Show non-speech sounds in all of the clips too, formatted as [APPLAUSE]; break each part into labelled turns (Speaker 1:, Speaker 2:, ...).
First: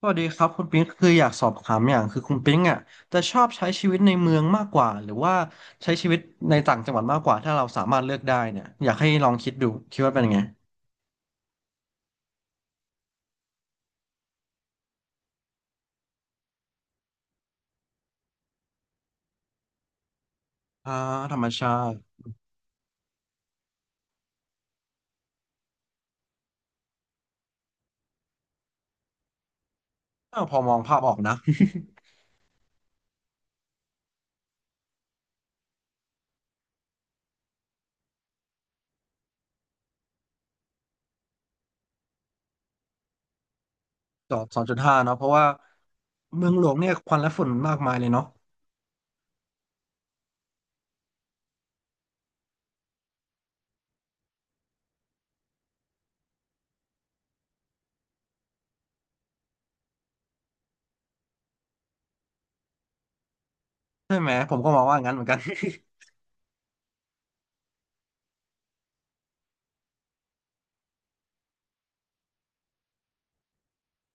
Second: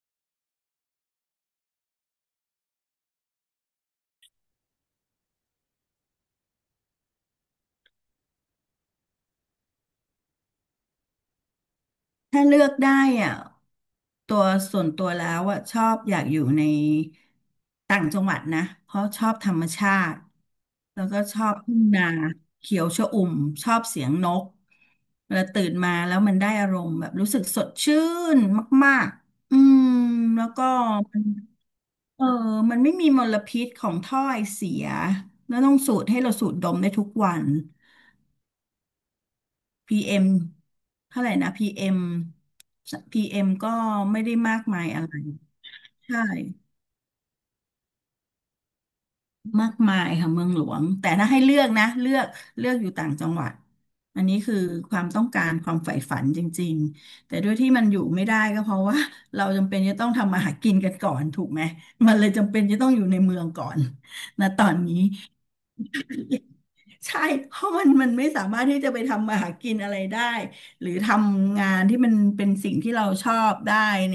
Speaker 1: สวัสดีครับคุณปิ๊งคืออยากสอบถามอย่างคือคุณปิ๊งอ่ะจะชอบใช้ชีวิตในเมืองมากกว่าหรือว่าใช้ชีวิตในต่างจังหวัดมากกว่าถ้าเราสามารถเลือกได้เนี่ยอยากให้ลองคิดดูคิดว่าเป็นยังไง
Speaker 2: ถ้าเลือกได้อ่ะตัวส่วนตัวแล้วชอบอยากอยู่ในต่างจังหวัดนะเพราะชอบธรรมชาติ
Speaker 1: อ่า
Speaker 2: แล้วก็
Speaker 1: ธ
Speaker 2: ช
Speaker 1: รร
Speaker 2: อ
Speaker 1: ม
Speaker 2: บ
Speaker 1: ชา
Speaker 2: ทุ่ง
Speaker 1: ติ
Speaker 2: นาเขียวชอุ่มชอบเสียงนกเวลาตื่นมาแล้วมันได้อารมณ์แบบรู้สึกสดชื่นมากๆอืม
Speaker 1: อ้าว
Speaker 2: แล้ว
Speaker 1: พอ
Speaker 2: ก็
Speaker 1: มองภาพออ
Speaker 2: มั
Speaker 1: ก
Speaker 2: น
Speaker 1: นะ
Speaker 2: เออมันไม่มีมลพิษของถ้อยเสียแล้วต้องสูดให้เราสูดดมได้ทุกวัน PM เอ็มเท่าไหร่นะ PM PM ก็ไม่
Speaker 1: [LAUGHS] จ
Speaker 2: ได้
Speaker 1: อด
Speaker 2: มา
Speaker 1: สอ
Speaker 2: ก
Speaker 1: งจุด
Speaker 2: มาย
Speaker 1: ห้า
Speaker 2: อะไร
Speaker 1: เนาะเพราะว่า
Speaker 2: ใช่
Speaker 1: เมืองหลวงเนี่ยควันและฝุ่นมากมายเลยเนาะ
Speaker 2: มากมายค่ะเมืองหลวงแต่ถ้าให้เลือกนะเลือกเลือกอยู่ต่างจังหวัดอันนี้คือความต้องการความใฝ่ฝันจริงๆแต่ด้วยที่มันอยู่ไม่ได้ก็เพราะว่า [LAUGHS] เราจำเป็นจะต้องทำมาหากินกันก่อนถูกไหมมันเลยจำเป็นจะต้องอยู่ในเมืองก่อน
Speaker 1: ใช่ไหม
Speaker 2: นะ
Speaker 1: ผม
Speaker 2: ตอ
Speaker 1: ก็ม
Speaker 2: น
Speaker 1: อง
Speaker 2: นี้
Speaker 1: ว่างั้นเหมือนกัน [LAUGHS]
Speaker 2: ใช่เพราะมันไม่สามารถที่จะไปทำมาหากินอะไรได้หรือทำงานที่มันเป็นสิ่งที่เราชอบได้ใน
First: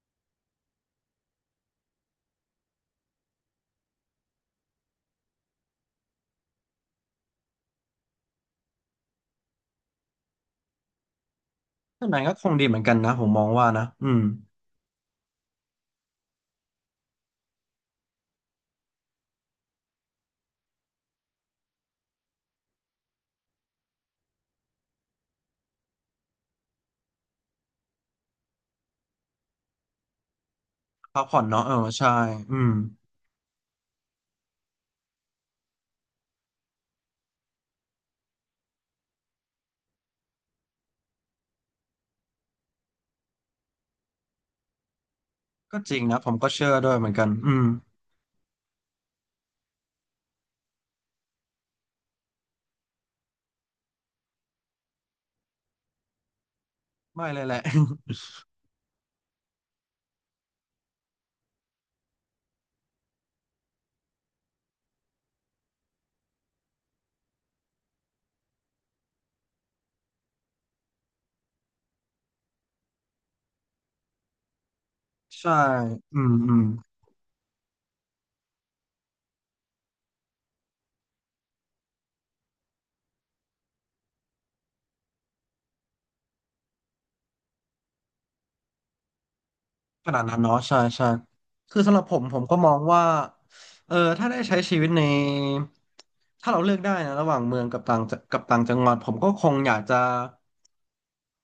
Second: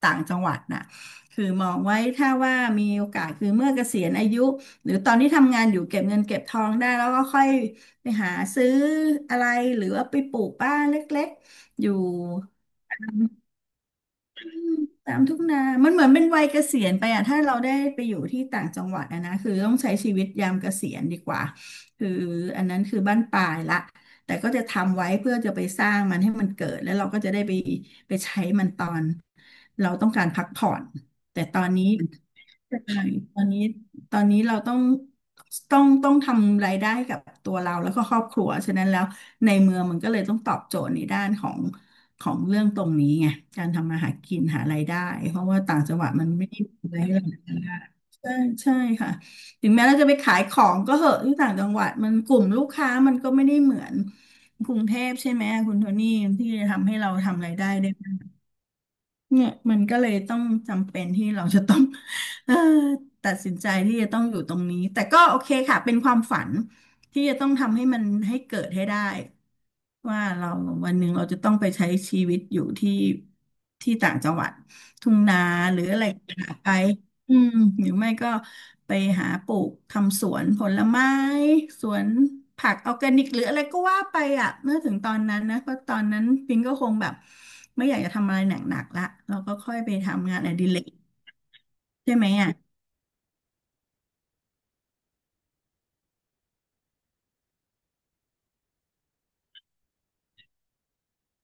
Speaker 2: ต่างจังหวัดน่ะคือมองไว้ถ้าว่ามีโอกาสคือเมื่อเกษียณอายุหรือตอนที่ทำงานอยู่เก็บเงินเก็บทองได้แล้วก็ค่อยไปหาซื้ออะไรหรือว่าไปปลูกบ้านเล็กๆอยู่
Speaker 1: ท่านไหนก็คงดีเหมือนกันนะผมมองว่านะอืม
Speaker 2: ตามทุ่งนา มันเหมือนเป็นวัยเกษียณไปอะถ้าเราได้ไปอยู่ที่ต่างจังหวัดอะนะ คือต้องใช้ชีวิตยามเกษียณดีกว่าคืออันนั้นคือบ้านปลายละแต่ก็จะทำไว้เพื่อจะไปสร้างมันให้มันเกิด แล้วเราก็จะได้ไปใช้มันตอนเราต้องการพักผ่อน
Speaker 1: พักผ่อ
Speaker 2: แต่
Speaker 1: น
Speaker 2: ตอ
Speaker 1: เนาะ
Speaker 2: น
Speaker 1: เออ
Speaker 2: นี้
Speaker 1: ใช่อืม
Speaker 2: ใช่ตอนนี้ตอนนี้เราต้องต้องทำรายได้กับตัวเราแล้วก็ครอบครัวฉะนั้นแล้วในเมืองมันก็เลยต้องตอบโจทย์ในด้านของเรื่องตรงนี้ไงการทำมาหากินหารายได้เพราะว่าต่า
Speaker 1: ก็
Speaker 2: ง
Speaker 1: จ
Speaker 2: จั
Speaker 1: ริ
Speaker 2: ง
Speaker 1: ง
Speaker 2: หวัด
Speaker 1: นะ
Speaker 2: มั
Speaker 1: ผ
Speaker 2: น
Speaker 1: ม
Speaker 2: ไม่
Speaker 1: ก็
Speaker 2: ได้
Speaker 1: เชื่อ
Speaker 2: มี
Speaker 1: ด้
Speaker 2: อะ
Speaker 1: วย
Speaker 2: ไร
Speaker 1: เหมื
Speaker 2: ให้
Speaker 1: อนกัน
Speaker 2: เรา
Speaker 1: อื
Speaker 2: ทำ
Speaker 1: ม
Speaker 2: ได้ใช่ใช่ค่ะถึงแม้เราจะไปขายของก็เหอะที่ต่างจังหวัดมันกลุ่มลูกค้ามันก็ไม่ได้เหมือนกรุงเทพใช่ไหมคุณโทนี่ที่จะทำให้เรา
Speaker 1: ไม่เลย
Speaker 2: ทำรา
Speaker 1: แห
Speaker 2: ย
Speaker 1: ละ
Speaker 2: ได้ได้
Speaker 1: [LAUGHS]
Speaker 2: เนี่ยมันก็เลยต้องจำเป็นที่เราจะต้อง [LAUGHS] เอ่อตัดสินใจที่จะต้องอยู่ตรงนี้แต่ก็โอเคค่ะเป็นความฝันที่จะต้องทำให้มันให้เกิดให้ได้ ว่าเราวันหนึ่งเราจะต้องไปใช้ชีวิตอยู่ที่ต่างจังหวัดทุ่งนา
Speaker 1: ใช่
Speaker 2: หรืออะไร
Speaker 1: อืม
Speaker 2: หา
Speaker 1: อืม
Speaker 2: ไปอืมหรือไม่ก็ไปหาปลูกทำสวนผลไม้สวนผักออร์แกนิกหรืออะไรก็ว่าไปอ่ะเมื่อถึงตอนนั้นนะเพราะตอนนั้นปิงก็คงแบบไม่อยากจะทำอะไรหนักๆละเราก็ค่อยไป
Speaker 1: ขนาด
Speaker 2: ทำ
Speaker 1: นั้
Speaker 2: งา
Speaker 1: น
Speaker 2: นอ
Speaker 1: เนาะ
Speaker 2: ดิ
Speaker 1: ใช่
Speaker 2: เรก
Speaker 1: ใช่คือสำหรับ
Speaker 2: ใช่
Speaker 1: ผม
Speaker 2: ไหม
Speaker 1: ผม
Speaker 2: อ่ะ
Speaker 1: ก็มองว่า เออ ถ้าได้ใช้ชีวิตในถ้าเราเลือกได้นะ ระหว่างเมืองกับต่างจังหวัดผมก็คงอยากจะ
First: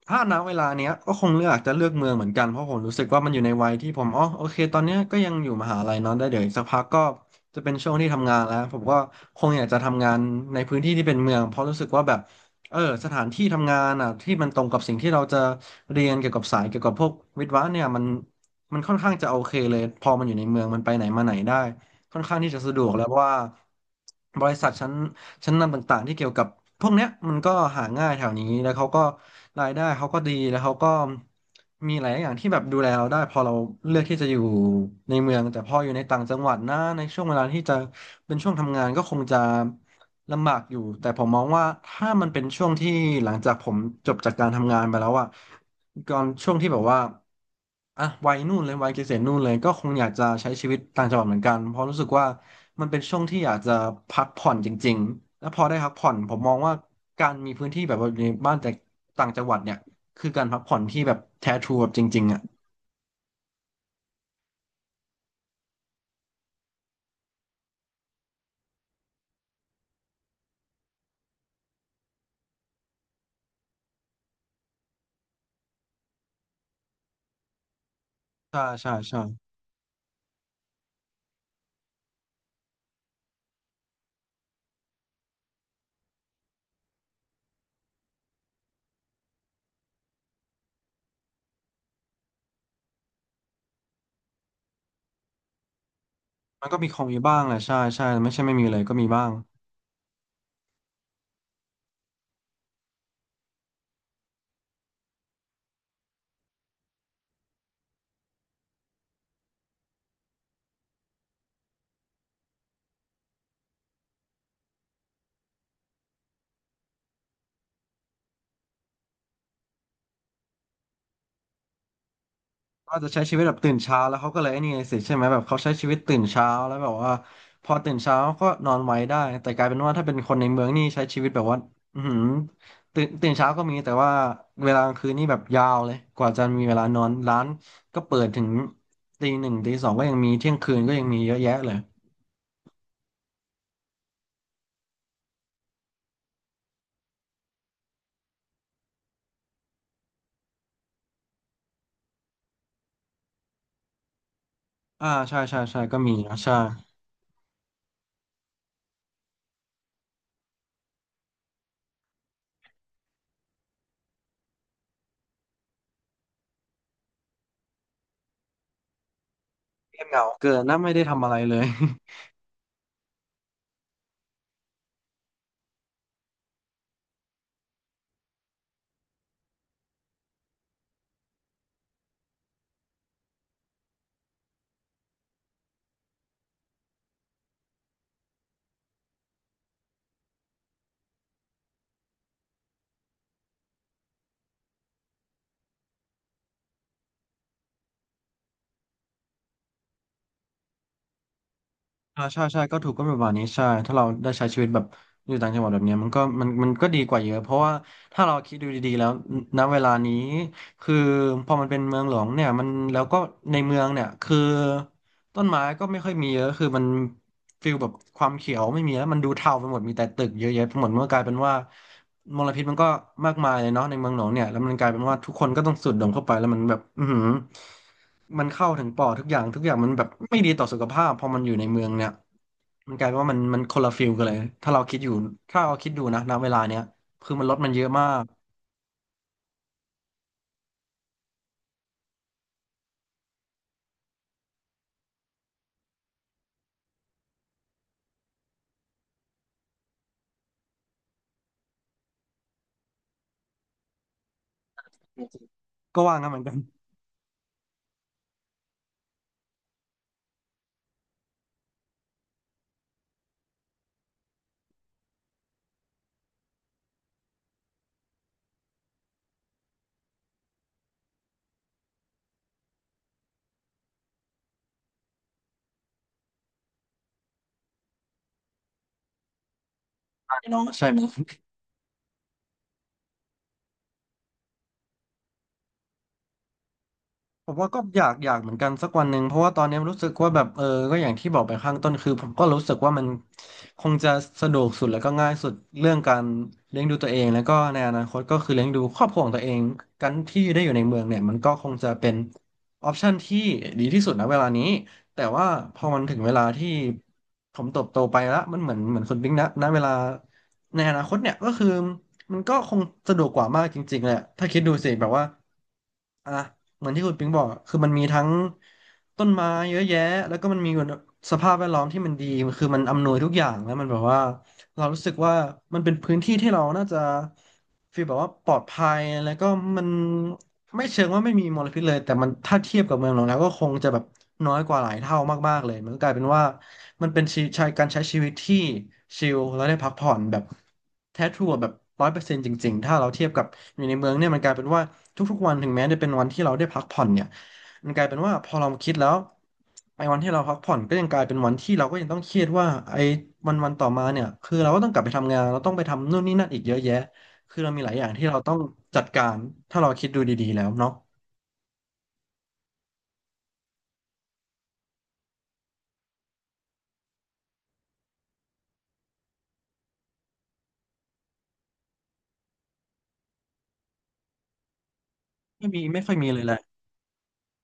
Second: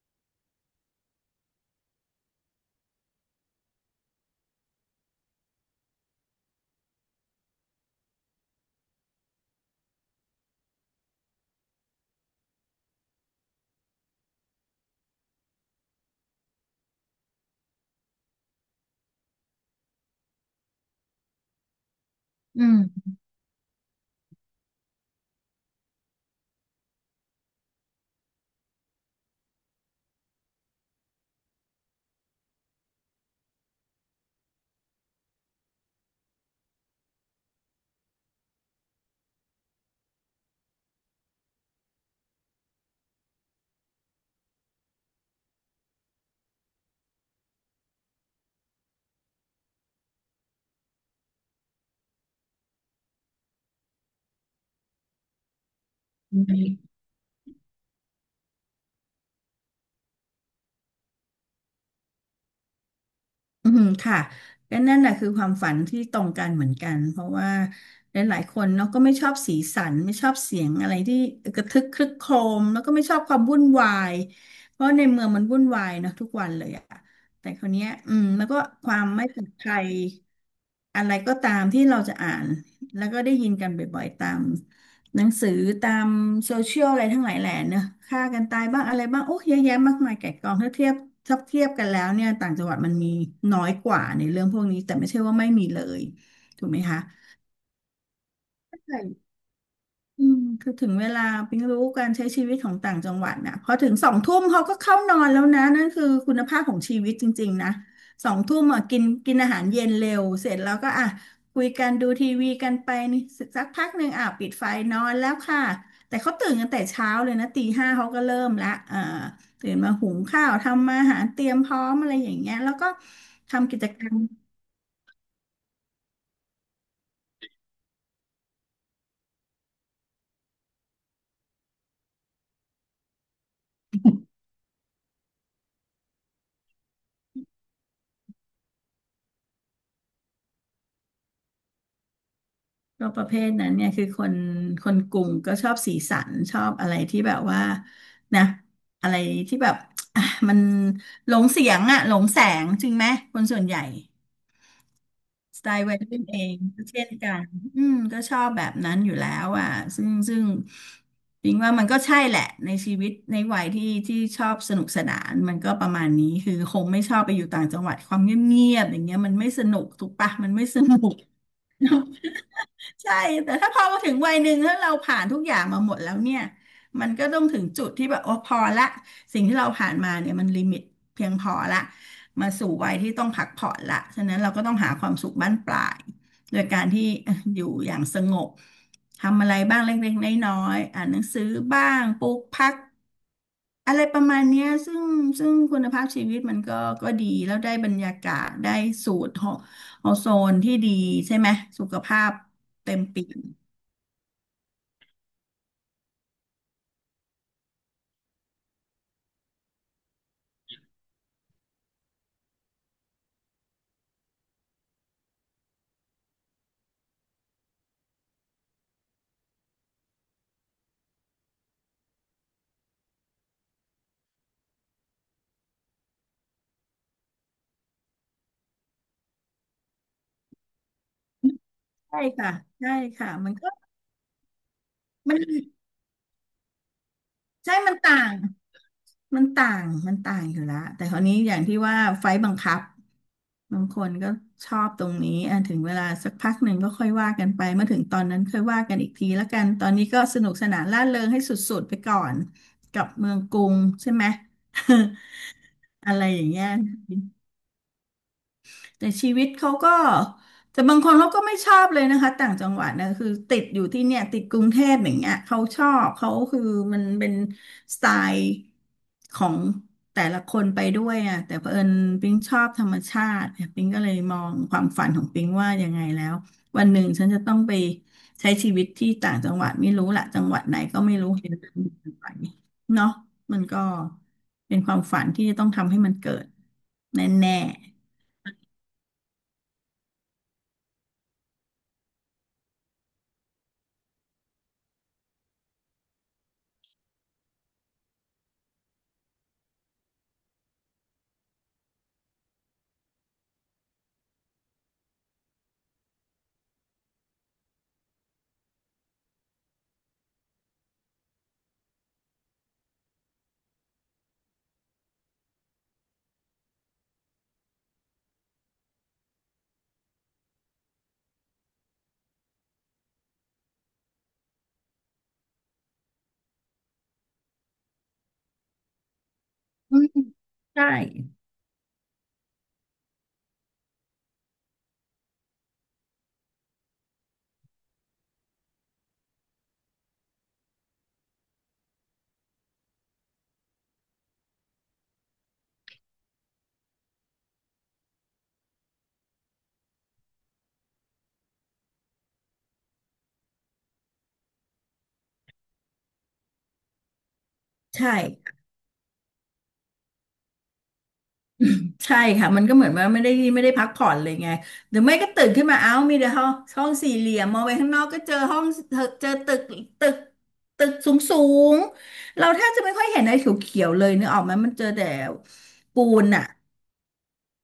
Speaker 1: ถ้าณเวลาเนี้ยก็คงเลือกเมืองเหมือนกันเพราะผมรู้สึกว่ามันอยู่ในวัยที่ผมอ๋อโอเคตอนเนี้ยก็ยังอยู่มหาลัยเนอะได้เดี๋ยวอีกสักพักก็จะเป็นช่วงที่ทำงานแล้วผมก็คงอยากจะทำงานในพื้นที่ที่เป็นเมืองเพราะรู้สึกว่าแบบเออสถานที่ทำงานอ่ะที่มันตรงกับสิ่งที่เราจะเรียนเกี่ยวกับสายเกี่ยวกับพวกวิศวะเนี่ยมันค่อนข้างจะโอเคเลยพอมันอยู่ในเมืองมันไปไหนมาไหนได้ค่อนข้างที่จะ
Speaker 2: อื
Speaker 1: สะดวกแล้ว
Speaker 2: ม
Speaker 1: เพราะว่าบริษัทชั้นนำต่างๆที่เกี่ยวกับพวกเนี้ยมันก็หาง่ายแถวนี้แล้วเขาก็รายได้เขาก็ดีแล้วเขาก็มีหลายอย่างที่แบบดูแลเราได้พอเราเลือกที่จะอยู่ในเมืองแต่พออยู่ในต่างจังหวัดนะในช่วงเวลาที่จะเป็นช่วงทำงานก็คงจะ ลำบากอยู่แต่ผมมองว่าถ้ามันเป็นช่วงที่หลังจากผมจบจากการทำงานไปแล้วอะก่อนช่วงที่แบบว่าอ่ะวัยนู่นเลยวัยเกษียณนู่นเลยก็คงอยากจะใช้ชีวิตต่างจังหวัดเหมือนกันเพราะรู้สึกว่ามันเป็นช่วงที่อยากจะพักผ่อนจริงๆแล้วพอได้พักผ่อนผมมองว่าการมีพื้นที่แบบว่าอยู่ในบ้านแต่ต่างจังหวัดเนี่ยคือการพักผ่อนที่แบบแท้ทรูแบบจริงๆอะ
Speaker 2: อืมค่ะก็นั่นแหละคือความฝันที่ตรงกันเหมือนกันเพราะว่าหลายๆคนเนาะก็ไม่ชอบสีสันไม่ชอบเสียงอะไรที่กระทึกครึกโครมแล้วก็ไม่ชอบความวุ่นวายเพราะในเมืองมันวุ่นวายเนาะทุกวันเลยอะแต่คราวเนี้ยอืมแล้วก็
Speaker 1: ใช่
Speaker 2: ค
Speaker 1: ใช่
Speaker 2: วาม
Speaker 1: ใช่
Speaker 2: ไม่ปลอดภัยอะไรก็ตามที่เราจะอ่านแล้วก็ได้ยินกันบ่อยๆตาม หนังสือตามโซเชียลอะไรทั้งหลายแหล่เนอะฆ่ากันตายบ้างอะไรบ้างโอ้เยอะแยะมากมายไก่กองถ้าเทียบกันแล้วเนี่ยต่างจังหวัดมันมีน้อยกว่าในเรื่องพวกนี้แต่ไม่ใช่ว่าไม่มีเลยถู
Speaker 1: มัน
Speaker 2: ก
Speaker 1: ก็
Speaker 2: ไหม
Speaker 1: มีค
Speaker 2: คะ
Speaker 1: งมีบ้างแหละใช่ใช่ไม่ใช่ไม่มีเลยก็มีบ้า
Speaker 2: ใช่
Speaker 1: ง
Speaker 2: อืมคือถึงเวลาปิ๊งรู้การใช้ชีวิตของต่างจังหวัดนะพอถึงสองทุ่มเขาก็เข้านอนแล้วนะนั่นคือคุณภาพของชีวิตจริงๆนะสองทุ่มอ่ะกินกินอาหารเย็นเร็วเสร็จแล้วก็อ่ะคุยกันดูทีวีกันไปนี่สักพักหนึ่งอ่ะปิดไฟนอนแล้วค่ะแต่เขาตื่นกันแต่เช้าเลยนะตีห้าเขาก็เริ่มละตื่นมาหุงข้าวทำอาหารเตรียมพร้อมอะไรอย่างเงี้ยแล้วก็
Speaker 1: ก็จะใช้ชีวิตแบบตื่
Speaker 2: ทำ
Speaker 1: น
Speaker 2: กิจ
Speaker 1: เช้า
Speaker 2: กร
Speaker 1: แล้
Speaker 2: ร
Speaker 1: ว
Speaker 2: ม
Speaker 1: เขาก็เลยไอ้นี่ไงสิใช่ไหมแบบเขาใช้ชีวิตตื่นเช้าแล้วแบบว่าพอตื่นเช้าก็นอนไวได้แต่กลายเป็นว่าถ้าเป็นคนในเมืองนี่ใช้ชีวิตแบบว่าอือหือตื่นเช้าก็มีแต่ว่าเวลากลางคืนนี่แบบยาวเลยกว่าจะมีเวลานอนร้านก็เปิดถึงตีหนึ่งตีสองก็ยังมีเที่ยงคืนก็ยังมีเยอะแยะเลย
Speaker 2: ก็ประเภทนั้นเนี่ยคือคนคนกลุ่มก็ชอบสีสันชอบอะไรที่แบบว่านะอะไรที่แบบอ่ะมันหลงเสียงอะหลงแสงจริงไหมคนส่วนใหญ่
Speaker 1: อ่าใช่ใช่
Speaker 2: สไต
Speaker 1: ใช่
Speaker 2: ล์วั
Speaker 1: ก็
Speaker 2: ย
Speaker 1: มี
Speaker 2: รุ่น
Speaker 1: นะ
Speaker 2: เอ
Speaker 1: ใช่
Speaker 2: งก็เช่นกันอืมก็ชอบแบบนั้นอยู่แล้วอ่ะซึ่งจริงว่ามันก็ใช่แหละในชีวิตในวัยที่ที่ชอบสนุกสนานมันก็ประมาณนี้คือคงไม่ชอบไปอยู่ต่างจังหวัดความเงียบๆอย่างเงี้ยมันไม่สนุก
Speaker 1: เงียบ
Speaker 2: ถูก
Speaker 1: เหงา
Speaker 2: ปะ
Speaker 1: เกิ
Speaker 2: มัน
Speaker 1: น
Speaker 2: ไม่
Speaker 1: นะ
Speaker 2: ส
Speaker 1: ไม่
Speaker 2: นุ
Speaker 1: ได้
Speaker 2: ก
Speaker 1: ทำอะไรเลย
Speaker 2: ใช่แต่ถ้าพอมาถึงวัยหนึ่งแล้วเราผ่านทุกอย่างมาหมดแล้วเนี่ยมันก็ต้องถึงจุดที่แบบโอ้พอละสิ่งที่เราผ่านมาเนี่ยมันลิมิตเพียงพอละมาสู่วัยที่ต้องพักผ่อนละฉะนั้นเราก็ต้องหาความสุขบั้นปลายโดยการที่ [LAUGHS] ออยู่อย่างสงบทำอะไรบ้างเล็กๆน้อยๆอ่านหนังสือบ้างปลูกผัก อะไรประมาณเนี้ยซึ่งคุณภาพชีวิตมันก็ดีแล้วได้บรรยากาศได้สูตรของอโซนที่ดีใช่ไหมสุขภา
Speaker 1: อ่า
Speaker 2: พ
Speaker 1: ใช่ใช่ก็ถู
Speaker 2: เต็
Speaker 1: ก
Speaker 2: ม
Speaker 1: ก็ประ
Speaker 2: เปี่
Speaker 1: มาณ
Speaker 2: ยม
Speaker 1: นี้ใช่ถ้าเราได้ใช้ชีวิตแบบอยู่ต่างจังหวัดแบบเนี้ยมันก็มันก็ดีกว่าเยอะเพราะว่าถ้าเราคิดดูดีๆแล้วณเวลานี้คือพอมันเป็นเมืองหลวงเนี่ยมันแล้วก็ในเมืองเนี่ยคือต้นไม้ก็ไม่ค่อยมีเยอะคือมันฟิลแบบความเขียวไม่มีแล้วมันดูเทาไปหมดมีแต่ตึกเยอะแยะไปหมดมันก็กลายเป็นว่ามลพิษมันก็มากมายเลยเนาะในเมืองหลวงเนี่ยแล้วมันกลายเป็นว่าทุกคนก็ต้องสูดดมเข้าไปแล้วมันแบบอือหือ มันเข้าถึงปอดทุกอย่างทุกอย่างมันแบบไม่ดีต่อสุขภาพพอมันอยู่ในเมืองเนี่ย
Speaker 2: ใช่ค่ะใช่
Speaker 1: มันกลายเป็นว่า
Speaker 2: ค่ะ
Speaker 1: มัน
Speaker 2: มัน
Speaker 1: มัน
Speaker 2: ก็
Speaker 1: คนละฟิลกันเลยถ้าเราคิดอยู่
Speaker 2: มัน
Speaker 1: ถ้าเราคิดดูนะณเวลาเนี้ยคือมันลดมัน
Speaker 2: ใช่
Speaker 1: เยอะ
Speaker 2: มัน
Speaker 1: มา
Speaker 2: ต่า
Speaker 1: ก
Speaker 2: ง มันต่าง มันต่างอยู่และแต่คราวนี้อย่างที่ว่าไฟล์บังคับบางคนก็ชอบตรงนี้อ่ะถึงเวลาสักพักหนึ่งก็ค่อยว่ากันไป เมื่อถึงตอนนั้นค่อยว่ากันอีกทีแล้วกัน ตอนนี้ก็สนุกสนานร่าเริงให้สุดๆไปก่อนกับเมืองกรุงใช่ไหม
Speaker 1: ก็
Speaker 2: [LAUGHS] อะ
Speaker 1: ว่า
Speaker 2: ไร
Speaker 1: งั้นเห
Speaker 2: อ
Speaker 1: มือน
Speaker 2: ย่าง
Speaker 1: กัน
Speaker 2: เงี้ย แต่ชีวิตเขาก็แต่บางคนเขาก็ไม่ชอบเลยนะคะต่างจังหวัดนะคือติดอยู่ที่เนี่ยติดกรุงเทพอย่างเงี้ยเขาชอบเขาคือมันเป็นสไตล์ของแต่ละคนไปด้วยอ่ะแต่เผอิญปิงชอบธรรมชาติเนี่ยปิงก็เลยมองความฝันของปิงว่ายังไงแล้ววันหนึ่งฉันจะต้องไปใช้ชีวิตที่ต่างจังหวัดไม่รู้ละ
Speaker 1: ใช่
Speaker 2: จังหวั
Speaker 1: เนาะ
Speaker 2: ดไหน
Speaker 1: ใช่ไห
Speaker 2: ก็
Speaker 1: ม
Speaker 2: ไม่รู้เห็นแล้วมันไปเนาะมันก็เป็นความฝันที่จะต้องทำให้มันเกิดแ
Speaker 1: ผ
Speaker 2: น่
Speaker 1: มว่าก็อยาก
Speaker 2: ๆ
Speaker 1: อยากเหมือนกันสักวันหนึ่งเพราะว่าตอนนี้รู้สึกว่าแบบก็อย่างที่บอกไปข้างต้นคือผมก็รู้สึกว่ามันคงจะสะดวกสุดแล้วก็ง่ายสุดเรื่องการเลี้ยงดูตัวเองแล้วก็ในอนาคตก็คือเลี้ยงดูครอบครัวของตัวเองกันที่ได้อยู่ในเมืองเนี่ยมันก็คงจะเป็นออปชันที่ดีที่สุดนะเวลานี้แต่ว่าพอมันถึงเวลาที่ผมเติบโตไปแล้วมันเหมือนคุณบิ๊กนะณเวลาในอนาคตเนี่ยก็คือมันก็คงสะดวกกว่ามากจริงๆแหละถ้าคิดดูสิแบบว่าอ่ะ เหมือนที่คุณปิงบอกอะคือมันมีทั้งต้นไม้เยอะแยะแล้วก็มันมีสภาพแวดล้อมที่มันดีคือมันอำนวยทุกอย่างแล้วมันแบบว่าเรารู้สึกว่ามันเป็นพื้นที่ที่เราน่าจะฟีลแบบว่าปลอดภัยแล้วก็มัน
Speaker 2: อืม
Speaker 1: ไม่
Speaker 2: ใช่
Speaker 1: เชิงว่าไม่มีมลพิษเลยแต่มันถ้าเทียบกับเมืองหลวงแล้วก็คงจะแบบน้อยกว่าหลายเท่ามากๆเลยมันก็กลายเป็นว่า มันเป็นชีใช้การใช้ชีวิตที่ชิลแล้วได้พักผ่อนแบบแท้ทรูอะแบบ100%จริงๆถ้าเราเทียบกับอยู่ในเมืองเนี่ยมันกลายเป็นว่าทุกๆวันถึงแม้จะเป็นวันที่เราได้พักผ่อนเนี่ยมันกลายเป็นว่าพอเราคิดแล้วไอ้วันที่เราพักผ่อนก็ยังกลายเป็นวันที่เราก็ยังต้องเครียดว่าไอ้วันต่อมาเนี่ยคือเราก็ต้องกลับไปทำงานเราต้องไปทำนู่นนี่นั่นอีกเยอะแยะคือเรามีหลายอย่าง
Speaker 2: ใช่
Speaker 1: ที่เราต้องจัดการถ้าเราคิดดูดีๆแล้วเนาะ
Speaker 2: ใช่ค่ะมันก็เหมือนว่าไม่ได้พักผ่อนเลยไงหรือไม่ก็ตื่นขึ้นมาเอ้ามีแต่ห้องห้องสี่เหลี่ยมมองไปข้างนอกก็เจอห้องเจอตึกตึกสูงสูงเราแทบจะไม่ค่อยเห็นอะไรเขียวๆเลยนึกออกไหมมันเจอแต่
Speaker 1: ไม่
Speaker 2: ปู
Speaker 1: ค่อยมี
Speaker 2: น
Speaker 1: เล
Speaker 2: อ่ะ
Speaker 1: ยแหละ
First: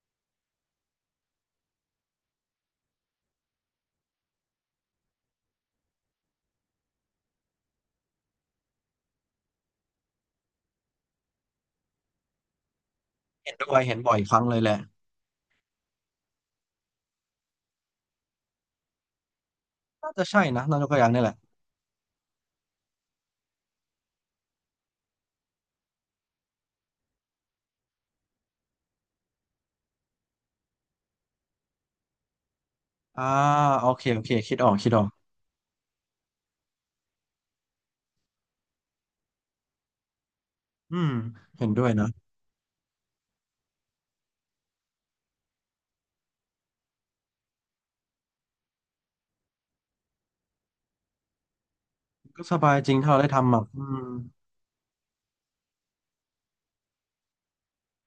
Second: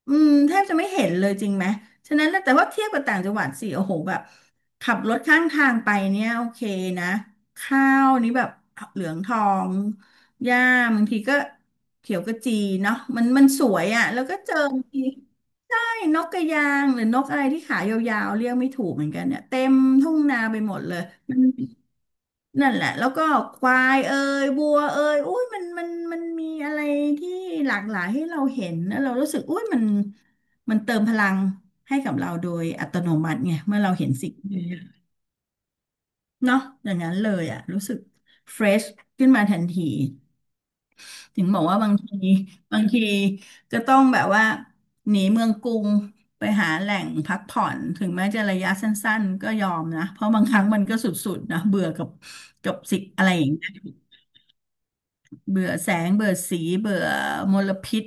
Speaker 2: อืมแทบจะไม่เห็นเลยจริงไหมฉะนั้นแล้วแต่ว่าเทียบกับต่างจังหวัดสิโอ้โหแบบขับรถข้างทางไปเนี่ยโอเคนะข้าวนี้แบบเหลืองทองหญ้าบางทีก็เขียวกระจีเนาะมัน
Speaker 1: เห็น
Speaker 2: ส
Speaker 1: ด้ว
Speaker 2: ว
Speaker 1: ย
Speaker 2: ย
Speaker 1: เห็น
Speaker 2: อ่ะ
Speaker 1: บ่อย
Speaker 2: แล้ว
Speaker 1: ค
Speaker 2: ก็
Speaker 1: รั้ง
Speaker 2: เจ
Speaker 1: เล
Speaker 2: อ
Speaker 1: ยแหละ
Speaker 2: บางทีใช่นกกระยางหรือนกอะไรที่ขายาวๆเรียกไม่ถูกเหมือนกันเนี่ยเต็ม
Speaker 1: น่า
Speaker 2: ทุ่ง
Speaker 1: จะ
Speaker 2: นา
Speaker 1: ใช่
Speaker 2: ไป
Speaker 1: นะ
Speaker 2: หม
Speaker 1: นา
Speaker 2: ด
Speaker 1: ยก
Speaker 2: เล
Speaker 1: ตัว
Speaker 2: ย
Speaker 1: อย่างนี่แหละ
Speaker 2: นั่นแหละแล้วก็ควายเอ่ยวัวเอ่ยอุ้ยมันมีอะไรที่หลากหลายให้เราเห็นแล้วเรารู้สึกอุ้ยมันเติมพลังให้กับเราโดยอัตโน
Speaker 1: อ่า
Speaker 2: มัติไงเมื่อ
Speaker 1: โอ
Speaker 2: เรา
Speaker 1: เค
Speaker 2: เห็น
Speaker 1: โอเค
Speaker 2: สิ่ง
Speaker 1: คิด
Speaker 2: นี้
Speaker 1: ออกคิดออก
Speaker 2: เนาะอย่างนั้นเลยอ่ะรู้สึกเฟรชขึ้นมาทันที
Speaker 1: อืม
Speaker 2: ถึงบอ
Speaker 1: เห็
Speaker 2: ก
Speaker 1: น
Speaker 2: ว่า
Speaker 1: ด้ว
Speaker 2: บา
Speaker 1: ย
Speaker 2: ง
Speaker 1: นะ
Speaker 2: ทีบางทีก็ต้องแบบว่าหนีเมืองกรุงไปหาแหล่งพักผ่อนถึงแม้จะระยะสั้นๆก็ยอมนะเพราะบางครั้งมันก็สุดๆนะเบื่อกับ
Speaker 1: ก็สบา
Speaker 2: กับ
Speaker 1: ยจริง
Speaker 2: สิ่ง
Speaker 1: ถ้าเรา
Speaker 2: อะ
Speaker 1: ได้
Speaker 2: ไรอย่าง
Speaker 1: ทำอ่ะ
Speaker 2: เงี้ย
Speaker 1: อืม
Speaker 2: เบื่อแสงเบื่อสีเบื่อมลพิษ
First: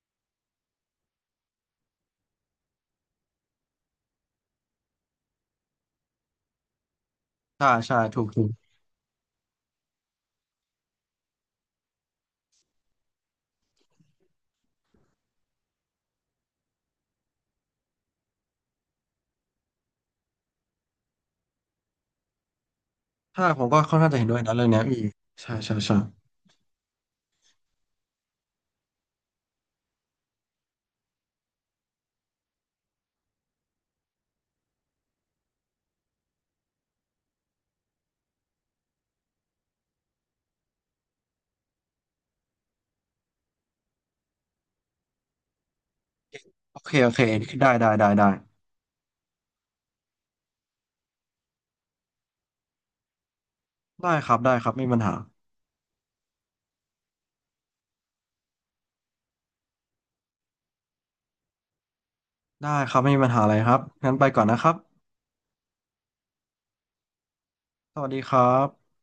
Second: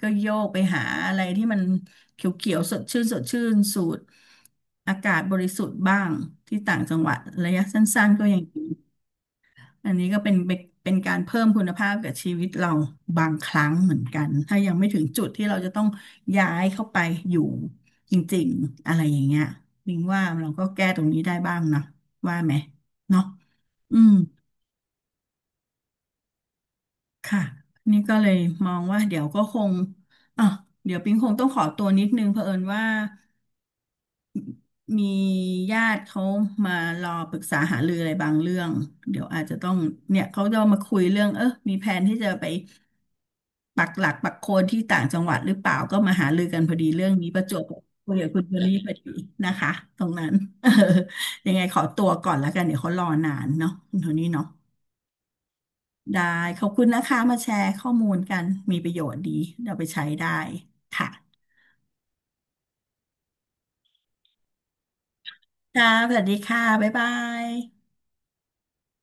Speaker 2: ก็โยกไปหาอะไรที่มันเขียวๆสดชื่นสดชื่นสูดอากาศบริสุทธิ์บ้างที่ต่างจังหวัดระยะ
Speaker 1: ใช่
Speaker 2: สั
Speaker 1: ใช่
Speaker 2: ้นๆ
Speaker 1: ถู
Speaker 2: ก็
Speaker 1: ก
Speaker 2: ยั
Speaker 1: ถู
Speaker 2: ง
Speaker 1: ก
Speaker 2: ดีอันนี้ก็เป็นการเพิ่มคุณภาพกับชีวิตเราบางครั้งเหมือนกันถ้ายังไม่ถึงจุดที่เราจะต้องย้ายเข้าไปอยู่จริงๆอะไรอย่างเงี้ยลิงว่าเราก็แก้ตรงนี้ได้บ้างนะว่าไหมเนาะ
Speaker 1: ถ้าผมก็ค่อ
Speaker 2: อื
Speaker 1: นข้าง
Speaker 2: ม
Speaker 1: จะเห็นด้วยนะเรื่องเนี้ยอืมใช่ใช่ใช่
Speaker 2: ค่ะนี่ก็เลยมองว่าเดี๋ยวก็คงอ่ะเดี๋ยวปิงคงต้องขอตัวนิดนึงเผอิญว่ามีญาติเขามารอปรึกษาหารืออะไรบางเรื่องเดี๋ยวอาจจะต้องเนี่ยเขาจะมาคุยเรื่องเออมีแผนที่จะไปปักหลักปักโคนที่ต่างจังหวัดหรือเปล่าก็มาหารือกันพอ
Speaker 1: โอ
Speaker 2: ดี
Speaker 1: เค
Speaker 2: เรื่
Speaker 1: โอ
Speaker 2: อง
Speaker 1: เค
Speaker 2: นี้ประจวบ
Speaker 1: ได้
Speaker 2: กับ
Speaker 1: ได้ได้
Speaker 2: คุย
Speaker 1: ได้
Speaker 2: กับคุณเบลลี่พอดีนะคะตรงนั้น [LAUGHS] ยังไงขอตัวก่อนแล้วกันเดี๋ยวเขารอนานเนาะคุณโท
Speaker 1: ได้
Speaker 2: นี่
Speaker 1: ครับ
Speaker 2: เนาะ
Speaker 1: ได้ครับไม่มีปัญหา
Speaker 2: ได้ขอบคุณนะคะมาแชร์ข้อมูลกันมีประโยชน์ดีเราไปใช้ได้ค่ะ
Speaker 1: ได้ครับไม่มีปัญหาอะไรครับงั้นไปก่อนนะครับ
Speaker 2: ค่ะสวัสดีค่ะบ๊ายบาย
Speaker 1: สวัสดีครับ